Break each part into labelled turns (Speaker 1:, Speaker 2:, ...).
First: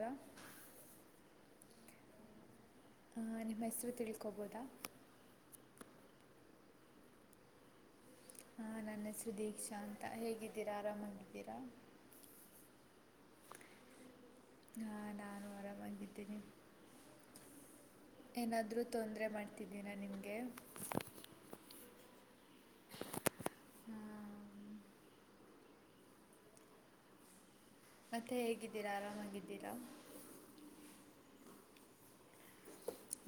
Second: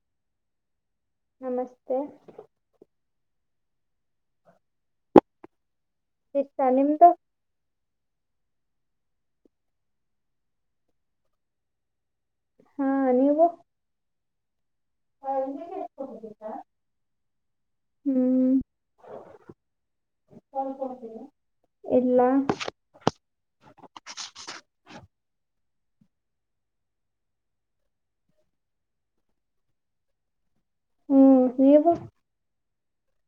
Speaker 1: ರ [unintelligible]
Speaker 2: ನಮಸ್ತೆ
Speaker 1: ಹಾ ನಿಮ್ಮ ಹೆಸ್ರು ತಿಳ್ಕೊಬೋದಾ
Speaker 2: ತ ನಿಮದು
Speaker 1: ಹಾಂ ನನ್ನ ಹೆಸರು ದೀಕ್ಷಾ ಅಂತ ಹೇಗಿದ್ದೀರಾ ಆರಾಮಾಗಿದ್ದೀರಾ
Speaker 2: ಹಾ ನೀವು
Speaker 1: ಆ,
Speaker 2: ಹ
Speaker 1: ನಾನು
Speaker 2: ಇಲ್ಲಿ
Speaker 1: ಆರಾಮಾಗಿದ್ದೀನಿ
Speaker 2: ಹೇಳ್ಕೊಂಡಿದ್ದೀ
Speaker 1: ಏನಾದರೂ ತೊಂದರೆ ಮಾಡ್ತಿದ್ದೀನಾ ನಿನಗೆ
Speaker 2: ಇಲ್ಲಾ
Speaker 1: ಮತ್ತೆ ಹೇಗಿದ್ದೀರಾ ಆರಾಮಾಗಿದ್ದೀರಾ
Speaker 2: ಹ್ಮ್ ನೀವು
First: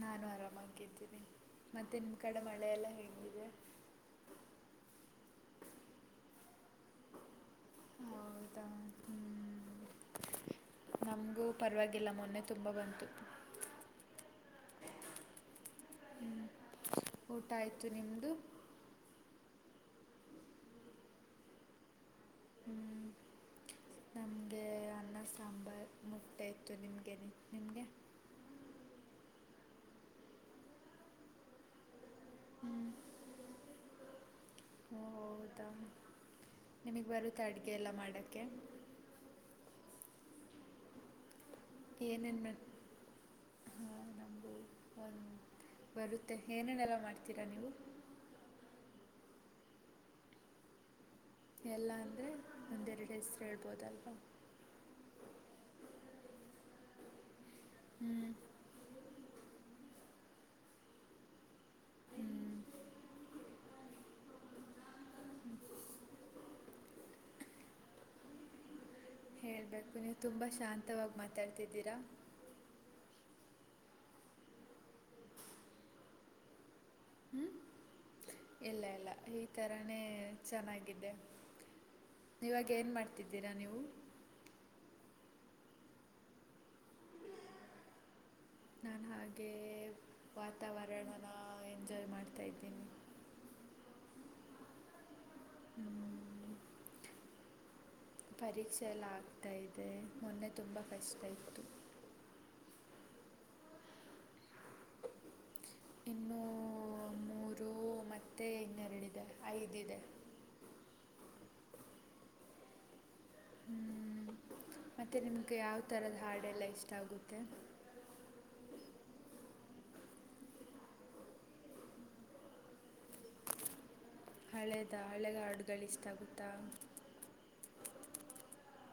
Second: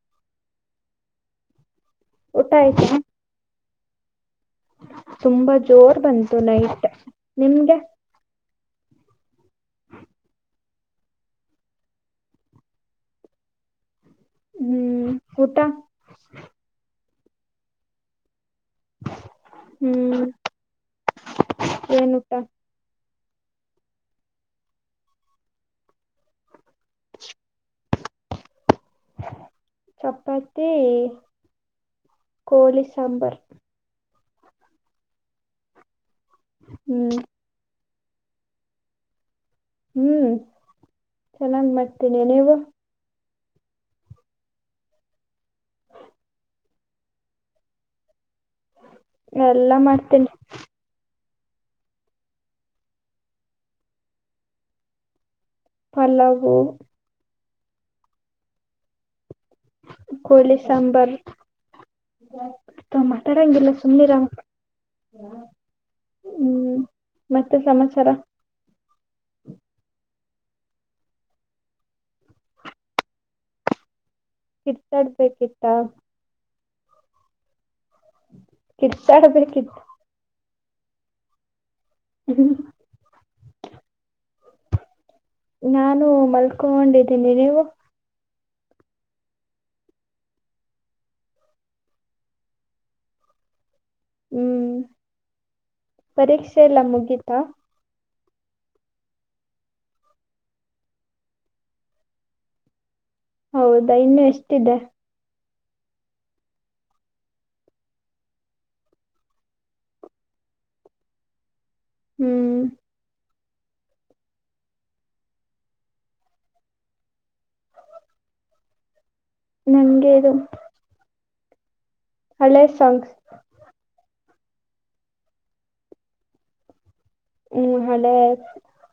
Speaker 1: ನಾನು ಆರಾಮಾಗಿದ್ದೀನಿ ಮತ್ತು ನಿಮ್ಮ ಕಡೆ
Speaker 2: ಊಟ
Speaker 1: ಮಳೆಯೆಲ್ಲ
Speaker 2: ಆಯ್ತಾ
Speaker 1: ಹೇಗಿದೆ
Speaker 2: ತುಂಬಾ ಜೋರ್ ಬಂತು ನೈಟ್ ನಿಮ್ಗೆ
Speaker 1: ಹೌದ ಹ ನಮಗೂ ಪರವಾಗಿಲ್ಲ ಮೊನ್ನೆ ತುಂಬ ಬಂತು
Speaker 2: ಹ್ಮ್ ಊಟ
Speaker 1: ಹ್ಮ್ ಊಟ ಆಯ್ತು ನಿಮ್ದು
Speaker 2: ಹ್ಮ್ ಏನು ಊಟ
Speaker 1: ಹ್ಮ್ ನಮಗೆ ಅನ್ನ ಸಾಂಬಾರು ಮುಟ್ಟೆ ಇತ್ತು ನಮಗೆ ನಿಮಗೆ
Speaker 2: ಚಪಾತಿ ಕೋಳಿ ಸಾಂಬಾರ್
Speaker 1: ಹೋ ಹೌದಾ ನಿಮಗ್
Speaker 2: ಹ್ಮ್
Speaker 1: ಬರುತ್ತೆ ಅಡುಗೆ ಎಲ್ಲ ಮಾಡೋಕ್ಕೆ
Speaker 2: ಹ್ಮ್ ಚೋಲಾ ಮಾಡ್ತೀನಿ
Speaker 1: ಏನನ್
Speaker 2: ನೀವು
Speaker 1: ಹಾಂ ನಂಬೂ ಹ ಬರುತ್ತೆ ಏನೇನೆಲ್ಲ ಮಾಡ್ತೀರಾ ನೀವು
Speaker 2: ಎಲ್ಲಾ ಮಾಡ್ತೇನ್
Speaker 1: ಎಲ್ಲ ಅಂದರೆ ಒಂದೆರಡು ಹೆಸ್ರು ಹೇಳ್ಬೋದಲ್ವಾ
Speaker 2: ಪಲವು
Speaker 1: ಹ್ಮ್
Speaker 2: ಕೋಳ ಸಾಂಬಾರ್
Speaker 1: ಹ್ಞೂ
Speaker 2: ಮಾತಾಡಂಗಿಲ್ಲ ಸುಮ್ನಿರ ಹ್ಮ್ ಮತ್ತೆ ಸಮಾಚಾರ
Speaker 1: ಹೇಬೇಕು ನೀವು ತುಂಬ ಶಾಂತವಾಗಿ ಮಾತಾಡ್ತಿದ್ದೀರಾ
Speaker 2: ಕರ್ತಾಡ್ಬೇಕಿತ್ತ
Speaker 1: ಹ್ಞೂ ಇಲ್ಲ ಇಲ್ಲ ಈ
Speaker 2: ಕಿರ್ತ್ತಾಡಬೇಕ
Speaker 1: ಥರನೇ ಚೆನ್ನಾಗಿದೆ ಇವಾಗ ಏನು ಮಾಡ್ತಿದ್ದೀರಾ ನೀವು
Speaker 2: ನಾನು ಮಲ್ಕೊಂಡಿದ್ದೀನಿ ನೀವು
Speaker 1: ನಾನು ಹಾಗೇ ವಾತಾವರಣನ ಎಂಜಾಯ್ ಮಾಡ್ತಾಯಿದ್ದೀನಿ
Speaker 2: ಹ್ಮ್ ಪರೀಕ್ಷೆ ಎಲ್ಲ ಮುಗೀತಾ
Speaker 1: ಪರೀಕ್ಷೆ ಎಲ್ಲ ಆಗ್ತಾ ಇದೆ ಮೊನ್ನೆ ತುಂಬ ಕಷ್ಟ ಇತ್ತು
Speaker 2: ಹೌದಾ ಇನ್ನು ಎಷ್ಟಿದೆ
Speaker 1: ಇನ್ನೂ ಮೂರು ಮತ್ತು ಇನ್ನೆರಡಿದೆ ಐದಿದೆ
Speaker 2: ಹ್ಮ್
Speaker 1: ಮತ್ತು ನಿಮಗೆ ಯಾವ ಥರದ ಹಾಡೆಲ್ಲ ಇಷ್ಟ ಆಗುತ್ತೆ
Speaker 2: ನಂಗೆೇದು ಹಳೆ ಸಾಂಗ್
Speaker 1: ಹಳೆದ ಹಳೆದ ಹಾಡುಗಳು ಇಷ್ಟಾಗುತ್ತಾ
Speaker 2: ಹ್ಮ್ ಹಳೆ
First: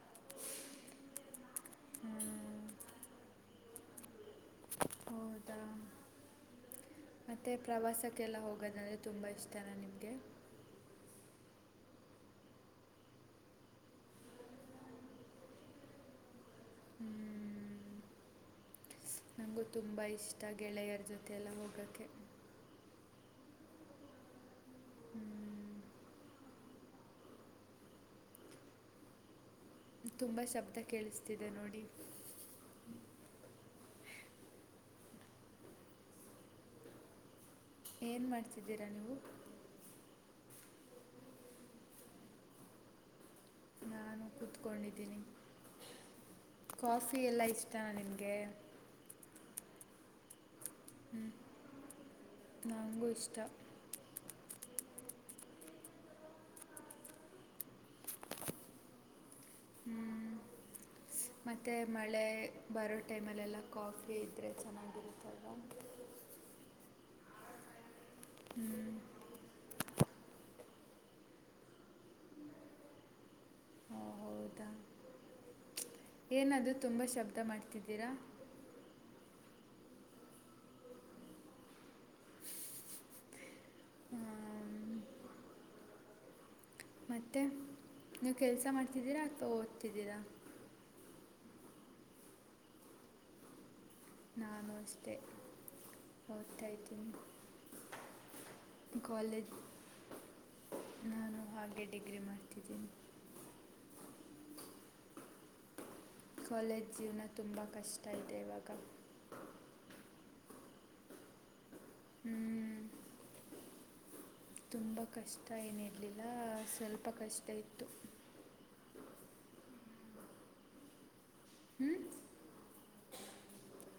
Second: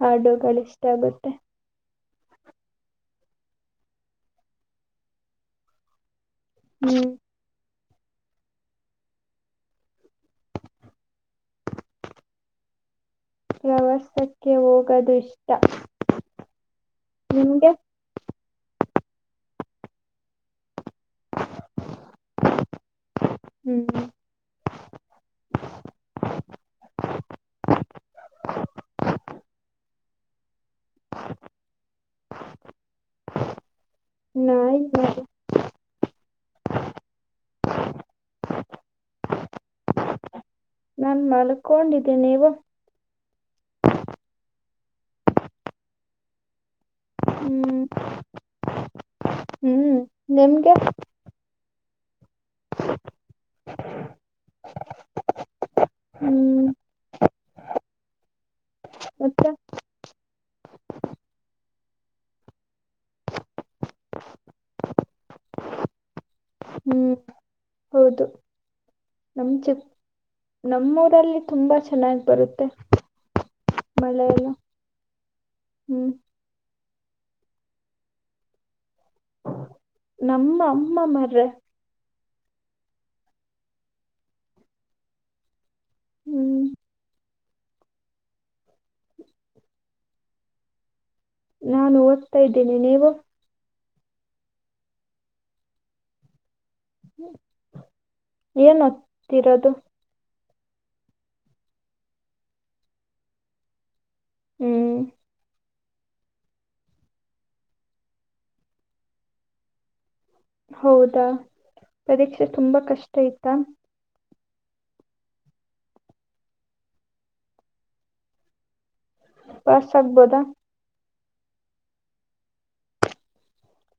Speaker 2: ಹಾಡುಗಳು ಇಷ್ಟ ಆಗುತ್ತೆ
Speaker 1: ಹ್ಮ್ ಹೌದ
Speaker 2: ಹ್ಮ್
Speaker 1: ಮತ್ತು ಪ್ರವಾಸಕ್ಕೆಲ್ಲ ಹೋಗೋದಂದರೆ ತುಂಬ ಇಷ್ಟನ ನಿಮಗೆ
Speaker 2: ಪ್ರವಾಸಕ್ಕೆ ಹೋಗೋದು ಇಷ್ಟ ನಿಮ್ಗೆ
Speaker 1: ನನಗೂ ತುಂಬ ಇಷ್ಟ ಗೆಳೆಯರ ಜೊತೆ ಎಲ್ಲ ಹೋಗೋಕ್ಕೆ
Speaker 2: ಹ್ಮ್
Speaker 1: ಹ್ಮ್ ತುಂಬ ಶಬ್ದ ಕೇಳಿಸ್ತಿದೆ ನೋಡಿ
Speaker 2: ನ [inaudible]
Speaker 1: ಏನ್ ಮಾಡ್ತಿದ್ದೀರಾ ನೀವು
Speaker 2: ನನ್ಮಲ್ಕೊಂಡಿದ್ದೀನಿ ನೀವು
Speaker 1: ನಾನು ಕೂತ್ಕೊಂಡಿದ್ದೀನಿ ಕಾಫಿ ಎಲ್ಲ ಇಷ್ಟ
Speaker 2: ಹ್ಮ್
Speaker 1: ನಿಮಗೆ
Speaker 2: ಹ್ಮ್ ನಿಮ್ಗೆ
Speaker 1: ಹ್ಞ ನಂಗೂ ಇಷ್ಟ
Speaker 2: ಹ್ಮ್ ಅತ್ತೆ
Speaker 1: ಹ್ಮ್ ಮತ್ತು ಮಳೆ ಬರೋ ಟೈಮಲ್ಲೆಲ್ಲ ಕಾಫಿ ಇದ್ದರೆ ಚೆನ್ನಾಗಿರುತ್ತದೆ
Speaker 2: ಹ್ಮ್ ಹೌದು
Speaker 1: ಹ್ಮ್
Speaker 2: ನಮ್ ನಮ್ಮೂರಲ್ಲಿ ತುಂಬಾ ಚೆನ್ನಾಗಿ ಬರುತ್ತೆ
Speaker 1: ಓ
Speaker 2: ಮಳೆ ಎಲ್ಲ ಹ್ಮ್
Speaker 1: ಏನಾದರೂ ತುಂಬ ಶಬ್ದ ಮಾಡ್ತಿದ್ದೀರಾ
Speaker 2: ನಮ್ಮ ಅಮ್ಮ ಮರ್ರೆ ಹ್ಮ್
Speaker 1: ಮತ್ತು ನೀವು ಕೆಲಸ ಮಾಡ್ತಿದ್ದೀರಾ ಅ ಓದ್ತಿದ್ದೀರಾ
Speaker 2: ನಾನು ಓದ್ತಾ ಇದ್ದೀನಿ ನೀವು
Speaker 1: ನಮಸ್ತೆ ಊತಟಐತಿಂಗ
Speaker 2: ಏನ್
Speaker 1: ಕಾಲೇಜ್
Speaker 2: ಓದ್ತಿರೋದು
Speaker 1: ನಾನು ಹಾಗೆ ಡಿಗ್ರಿ ಮಾಡ್ತಿದ್ದೀನಿ
Speaker 2: ಹ್ಮ್
Speaker 1: ಕಾಲೇಜ್ ಜೀವನ ತುಂಬ ಕಷ್ಟ ಇದೆ ಇವಾಗ.
Speaker 2: ಹೌದಾ ಪರೀಕ್ಷೆ ತುಂಬಾ ಕಷ್ಟ ಇತ್ತ.
Speaker 1: ತುಂಬ ಕಷ್ಟ ಏನಿರಲಿಲ್ಲ ಸ್ವಲ್ಪ ಕಷ್ಟ ಇತ್ತು.
Speaker 2: ಪಾಸ್ ಆಗ್ಬೋದಾ.
Speaker 1: ಹ್ಮ್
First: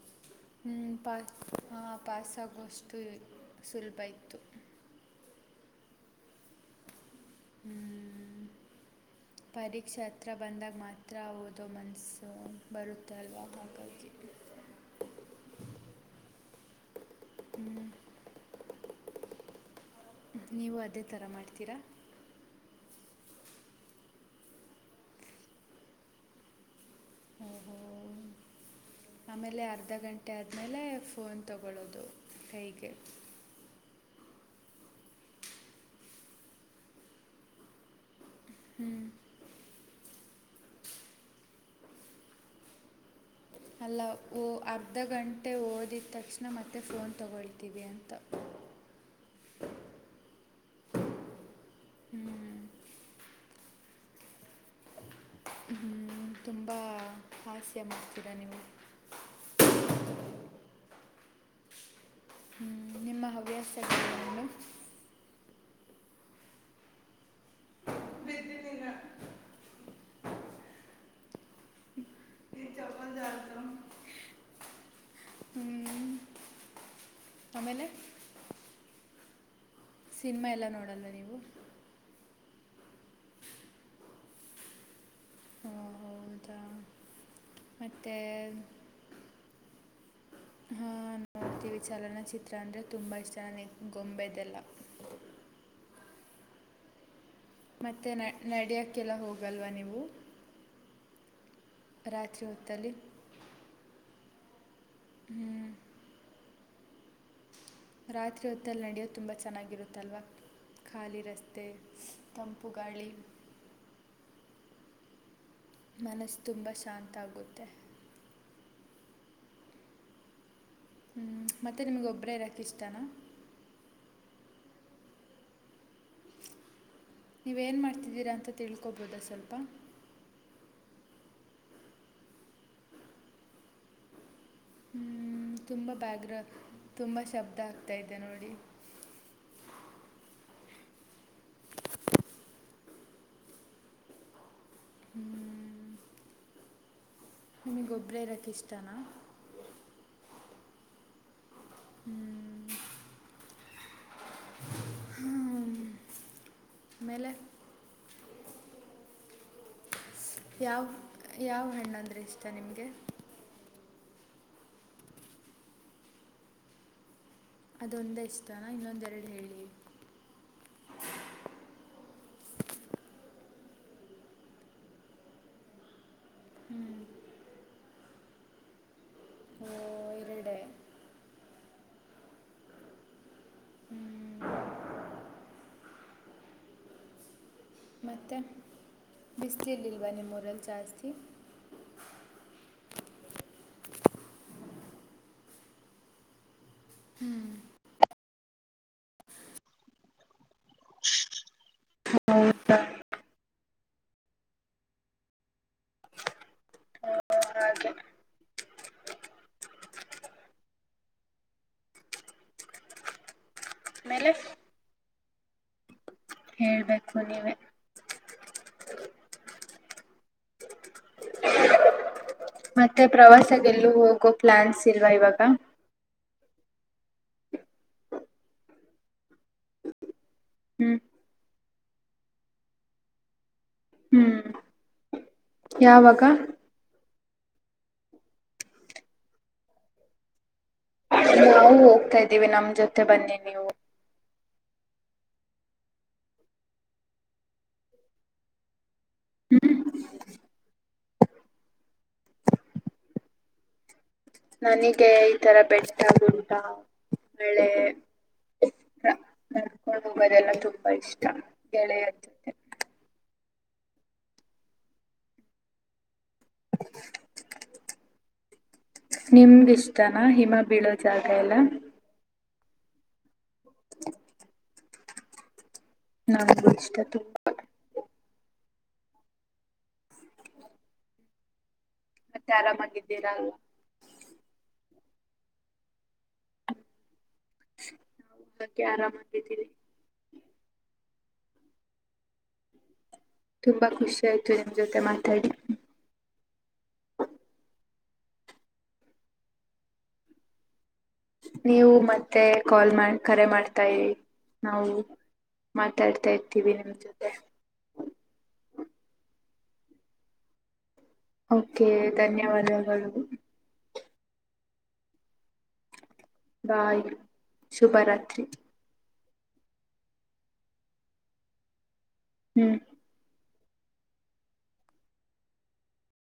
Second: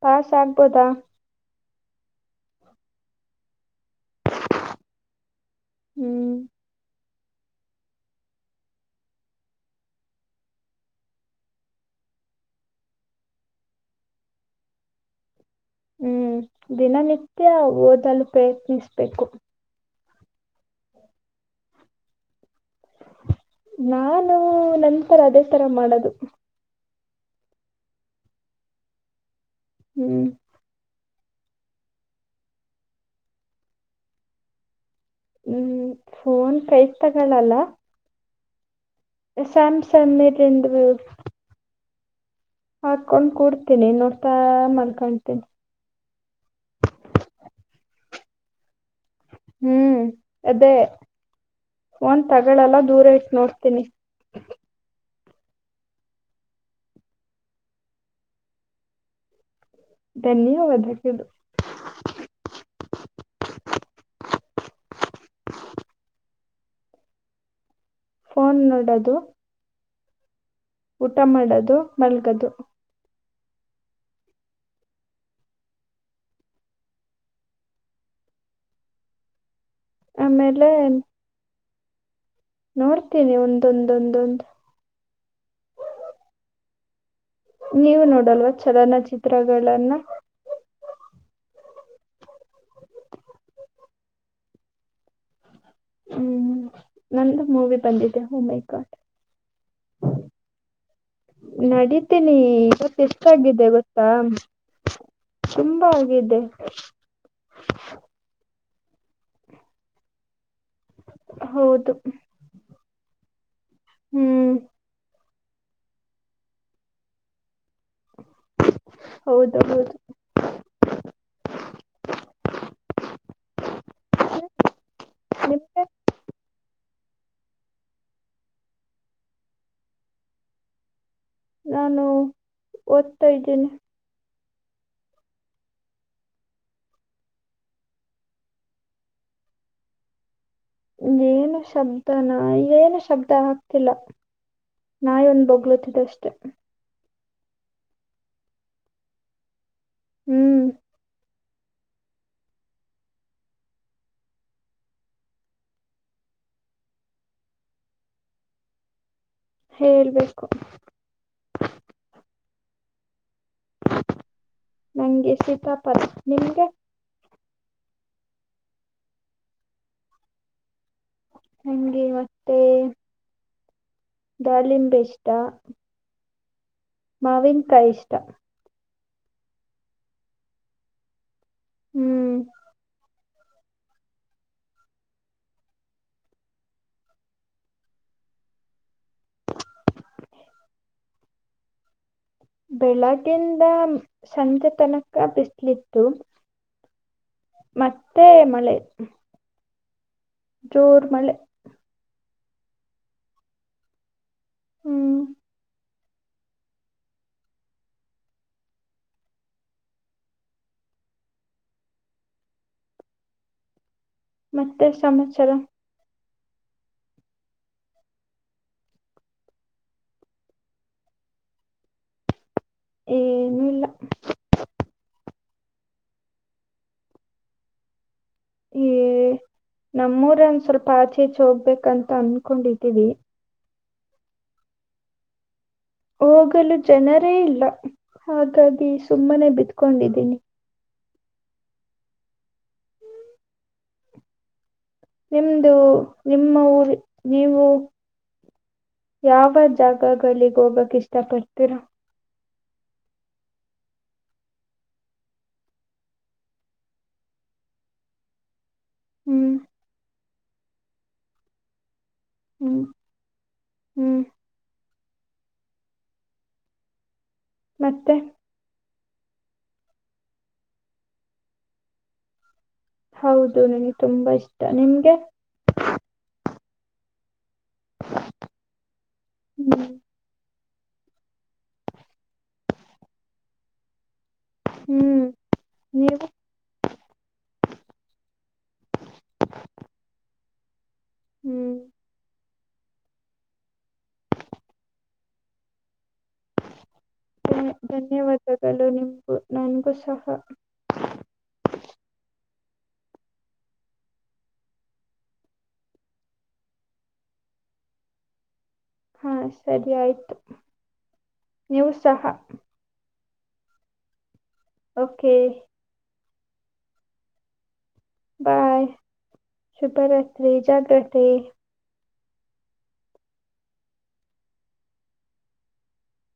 Speaker 2: ಪಾಸ್ ಆಗ್ಬೋದಾ
Speaker 1: ಹ ಪಾಸಾಗುವಷ್ಟು ಸುಲಭ ಇತ್ತು.
Speaker 2: ಹ್ಮ್
Speaker 1: [inaudible] ಪರೀಕ್ಷೆ ಹತ್ರ ಬಂದಾಗ ಮಾತ್ರ ಓದೋ ಮನಸ್ಸು ಬರುತ್ತಲ್ವಾ ಆಕಾಗಿ.
Speaker 2: ಹ್ಮ್ ದಿನನಿತ್ಯ ಓದಲು ಪ್ರಯತ್ನಿಸ್ಬೇಕು.
Speaker 1: ನೀವು ಅದೇ ಥರ ಮಾಡ್ತೀರಾ.
Speaker 2: ನಾನು ನಂತರ ಅದೇ ತರ ಮಾಡದು.
Speaker 1: ಓಹೋ ಆಮೇಲೆ ಅರ್ಧ
Speaker 2: ಹ್ಮ್
Speaker 1: ಗಂಟೆ ಆದ್ಮೇಲೆ ಫೋನ್ ತಗೊಳ್ಳೋದು ಕೈಗೆ.
Speaker 2: ಹ್ಮ್ ಫೋನ್ ಕೈಗ್ ತಗೊಳಲ್ಲ.
Speaker 1: ಹ್ಮ್
Speaker 2: [unintelligible] ಹಾಕೊಂಡ್ ಕುಡ್.
Speaker 1: ಅಲ್ಲ ಓ ಅರ್ಧ ಗಂಟೆ ಓದಿದ ತಕ್ಷಣ ಮತ್ತೆ ಫೋನ್ ತಗೊಳ್ತೀವಿ ಅಂತ.
Speaker 2: ಹ್ಮ್ ಅದೇ ಫೋನ್ ತಗಳೆಲ್ಲ ದೂರ ಇಟ್ಟ ನೋಡ್ತೀನಿ.
Speaker 1: ಹ್ಮ್ ತುಂಬಾ. ಹಾಸ್ಯ ಮಾಡ [unintelligible] ನಿಮಗೆ.
Speaker 2: ಧನ್ಯವಾದಗಳು.
Speaker 1: ಹ್ ನಿಮ್ಮ ಹವ್ಯಾಸಗಳೇನು.
Speaker 2: ಫೋನ್
Speaker 1: ಬಿದ್ದಿದ್ದೀನಿ
Speaker 2: ನೋಡೋದು. ಊಟ ಮಾಡೋದು ಮಲ್ಗೋದು.
Speaker 1: [unintelligible] ಹ್ಮ್, ಆಮೇಲೆ ಸಿನಿಮಾ
Speaker 2: ಆಮೇಲೆ
Speaker 1: ಎಲ್ಲ ನೋಡಲ್ಲ ನೀವು
Speaker 2: ನೋಡ್ತೀನಿ ಒಂದೊಂದೊಂದೊಂದು.
Speaker 1: ಹ್ಹಾ ಹೌದ.
Speaker 2: ನೀವು ನೋಡಲ್ವ ಚಲನಚಿತ್ರಗಳನ್ನ.
Speaker 1: ಹ್ಮ್. ಟಿ ವಿ ಚಲನಚಿತ್ರ ಅಂದರೆ ತುಂಬ ಇಷ್ಟ ನನಗೆ ಗೊಂಬೆದೆಲ್ಲ.
Speaker 2: ಹ್ಮ್ ನಂದು ಮೂವಿ
Speaker 1: ಮತ್ತೆ
Speaker 2: ಬಂದಿದ್ದೆ
Speaker 1: ನ-
Speaker 2: [unintelligible] ಕಾಟ್
Speaker 1: ನಡೆಯೋಕ್ಕೆಲ್ಲ ಹೋಗಲ್ವಾ ನೀವು
Speaker 2: ನಡೀತೇನಿ
Speaker 1: ರಾತ್ರಿ ಹೊತ್ತಲ್ಲಿ
Speaker 2: ಇವತ್ತು ಎಷ್ಟಗಿದೇ ಗೊತ್ತಾ.
Speaker 1: ಹ್ಮ್
Speaker 2: ತುಂಬಾ ಹೋಗಿದ್ದೆ
Speaker 1: ರಾತ್ರಿ ಹೊತ್ತಲ್ಲಿ ನಡೆಯೋದು ತುಂಬ ಚೆನ್ನಾಗಿರುತ್ತಲ್ವ ಖಾಲಿ ರಸ್ತೆ.
Speaker 2: ಹೌದು
Speaker 1: ತ್ತೆ ತಂಪು ಗಾಳಿ.
Speaker 2: ಹ್ಮ್
Speaker 1: ಮನಸ್ ತುಂಬ ಶಾಂತ ಆಗುತ್ತೆ.
Speaker 2: ಹೌದು ಹೌದು.
Speaker 1: ಹ್ಞ ಮತ್ತೆ ನಿಮ್ಗೊಬ್ಬರ ಇರಾಕ ಇಷ್ಟಾನ.
Speaker 2: ನಿಮ್ಗೆ
Speaker 1: ನೀವೇನು ಮಾಡ್ತಿದ್ದೀರಾ ಅಂತ ತಿಳ್ಕೊಬೋದಾ ಸ್ವಲ್ಪ.
Speaker 2: ನಾನು ಓದ್ತಾ ಇದ್ದೇನೆ.
Speaker 1: ಹ್ಮ ತುಂಬ ಬ್ಯಾಗ್ರ ತುಂಬ ಶಬ್ದ ಆಗ್ತಾ ಇದೆ ನೋಡಿ.
Speaker 2: ಏನು ಶಬ್ದಾನ ಈ ಏನು ಶಬ್ದ ಆಗ್ತಿಲ್ಲ ನಾಯಿ ಒಂದ ಬಗ್ಲತಿದ್ದ ಅಷ್ಟೆ
Speaker 1: ನಿಮಗೆೊಬ್ಬರ ಇರೋಕ್ಕೆ ಇಷ್ಟನಾ
Speaker 2: ಹ್ಮ್
Speaker 1: ಹ್ಮ್ ಆಮೇಲೆ
Speaker 2: ಹೇಳ್ಬೇಕು
Speaker 1: ಯಾವ ಯಾವ ಹಣ್ಣು ಅಂದ್ರೆ ಇಷ್ಟ ನಿಮಗೆ
Speaker 2: ನಂಗೆ ಸೀತಪ್ಪದ ನಿಮಗೆ
Speaker 1: ಅದೊಂದ ಇಷ್ಟಾನ ಇನ್ನೊಂದೆರಡು ಹೇಳಿ
Speaker 2: ಹಗೆ ಮತ್ತೆ ದಾಳಿಂಬೆ ಎಷ್ಟ ಮಾವನ್ ಕೈ ಇಷ್ಟ
Speaker 1: ಓ ಎರಡೇ
Speaker 2: ಹ್ಮ್
Speaker 1: ಮತ್ತು ಬಿಸಲಿಯಲ್ಲಿಲ್ವಾ ನಿಮ್ಮೂರಲ್ಲಿ ಜಾಸ್ತಿ
Speaker 2: ಬೆಳಗ್ಗಿಂದ ಸಂಜೆ ತನಕ ಬಿಸಿಲಿತ್ತು
Speaker 1: ಹ್ಮ್
Speaker 2: ಮತ್ತೆ ಮಳೆ ಜೋರ್ ಮಳೆ
Speaker 1: ಹತ್ತ [unintelligible]
Speaker 2: ಹ್ಮ್
Speaker 1: ಹ ಹಾಗೆ [unintelligible] ಆಮೇಲೆ
Speaker 2: ಮತ್ತೆ ಸಮಾಚಾರ
Speaker 1: ಬೇಕು ನೀವೇ [unintelligible] ಮತ್ತೆ
Speaker 2: ಏನೂ
Speaker 1: ಪ್ರವಾಸಕ್ಕೆ
Speaker 2: ಇಲ್ಲ
Speaker 1: ಎಲ್ಲೂ ಹೋಗೋ ಪ್ಲಾನ್ಸ್ ಇಲ್ವಾ ಇವಾಗ
Speaker 2: ಈ ನಮ್ಮೂರ ಒಂದ್ ಸ್ವಲ್ಪ
Speaker 1: ಹ್ಮ್
Speaker 2: ಆಚೆ ಈಚೆ ಹೋಗ್ಬೇಕಂತ ಅನ್ಕೊಂಡಿದೀವಿ
Speaker 1: ಹ್ಮ್ ಯಾವಾಗ
Speaker 2: ಹೋಗಲು ಜನರೇ ಇಲ್ಲ ಹಾಗಾಗಿ ಸುಮ್ಮನೆ ಬಿತ್ಕೊಂಡಿದ್ದೀನಿ
Speaker 1: ನಾವು ಹೋಗ್ತಾ ಇದ್ದೀವಿ ನಮ್ ಜೊತೆ ಬನ್ನಿ ನೀವು [unintelligible]
Speaker 2: ನಿಮ್ದು ನಿಮ್ಮ ಊರು ನೀವು ಯಾವ ಜಾಗ ಆಗ ಅಲ್ಲಿಗ್ ಹೋಗಕ್ ಇಷ್ಟ ಪಡ್ತೀರಾ
Speaker 1: ನನಗೆ ಈ ತರ ಬೆಟ್ಟ ಗುಡ ಬೆಳೆ
Speaker 2: ಹ್ಮ್
Speaker 1: ಮದೆಲ್ಲ ತುಂಬಾ ಇಷ್ಟ ಗೆಳೆಯ ಜತೆ [unintelligible]
Speaker 2: ಹ್ಮಞ ಹ್ಞ ಮತ್ತೆ
Speaker 1: ನಿಮ್ಗೆ ಇಷ್ಟನ ಹಿಮ ಬೀಳೋ ಜಾಗ ಎಲ್ಲ
Speaker 2: ಹೌದು ನನಗೆ ತುಂಬಾ ಇಷ್ಟ ನಿಮ್ಗೆ
Speaker 1: ನಾ ಇಷ್ಟ ತು
Speaker 2: ಹ್ಮ್
Speaker 1: ಮತ್ತೆ ಆರಾಮಾಗಿದ್ದೀರಾ
Speaker 2: ಹ್ಮ್ ನೀವು
Speaker 1: ನಾ ಹಾಗೆ ಆರಾಮಾಗಿದ್ದೀವಿ
Speaker 2: ಹ್ಮ್
Speaker 1: ತುಂಬಾ ಖುಷಿ ಆಯ್ತು ನಿಮ್ ಜೊತೆ ಮಾತಾಡಿ
Speaker 2: ಧನ್ಯ ಧನ್ಯವಾದಗಳು ನಿಮಗೂ ನನ್ಗೂ ಸಹ
Speaker 1: ನೀವು ಮತ್ತೆ ಕಾಲ್ ಮಾಡ ಕರೆ ಮಾಡ್ತಾರಿ ನಾವು. ಮಾತಾಡ್ತಾ ಇರ್ತೀವಿ ನಿಮ ಜೊತೆ.
Speaker 2: ಹಾ ಸರಿ ಆಯ್ತು.
Speaker 1: ಓಕೆ
Speaker 2: ನೀವು ಸಹ
Speaker 1: ಧನ್ಯವಾದಗಳು.
Speaker 2: Okay
Speaker 1: bye ಶುಭರತ್.
Speaker 2: ಬಾಯ್ ಶುಭ ರತ್ರಿ ಜಾಗ್ರತೆ
Speaker 1: ಹ್ಮ್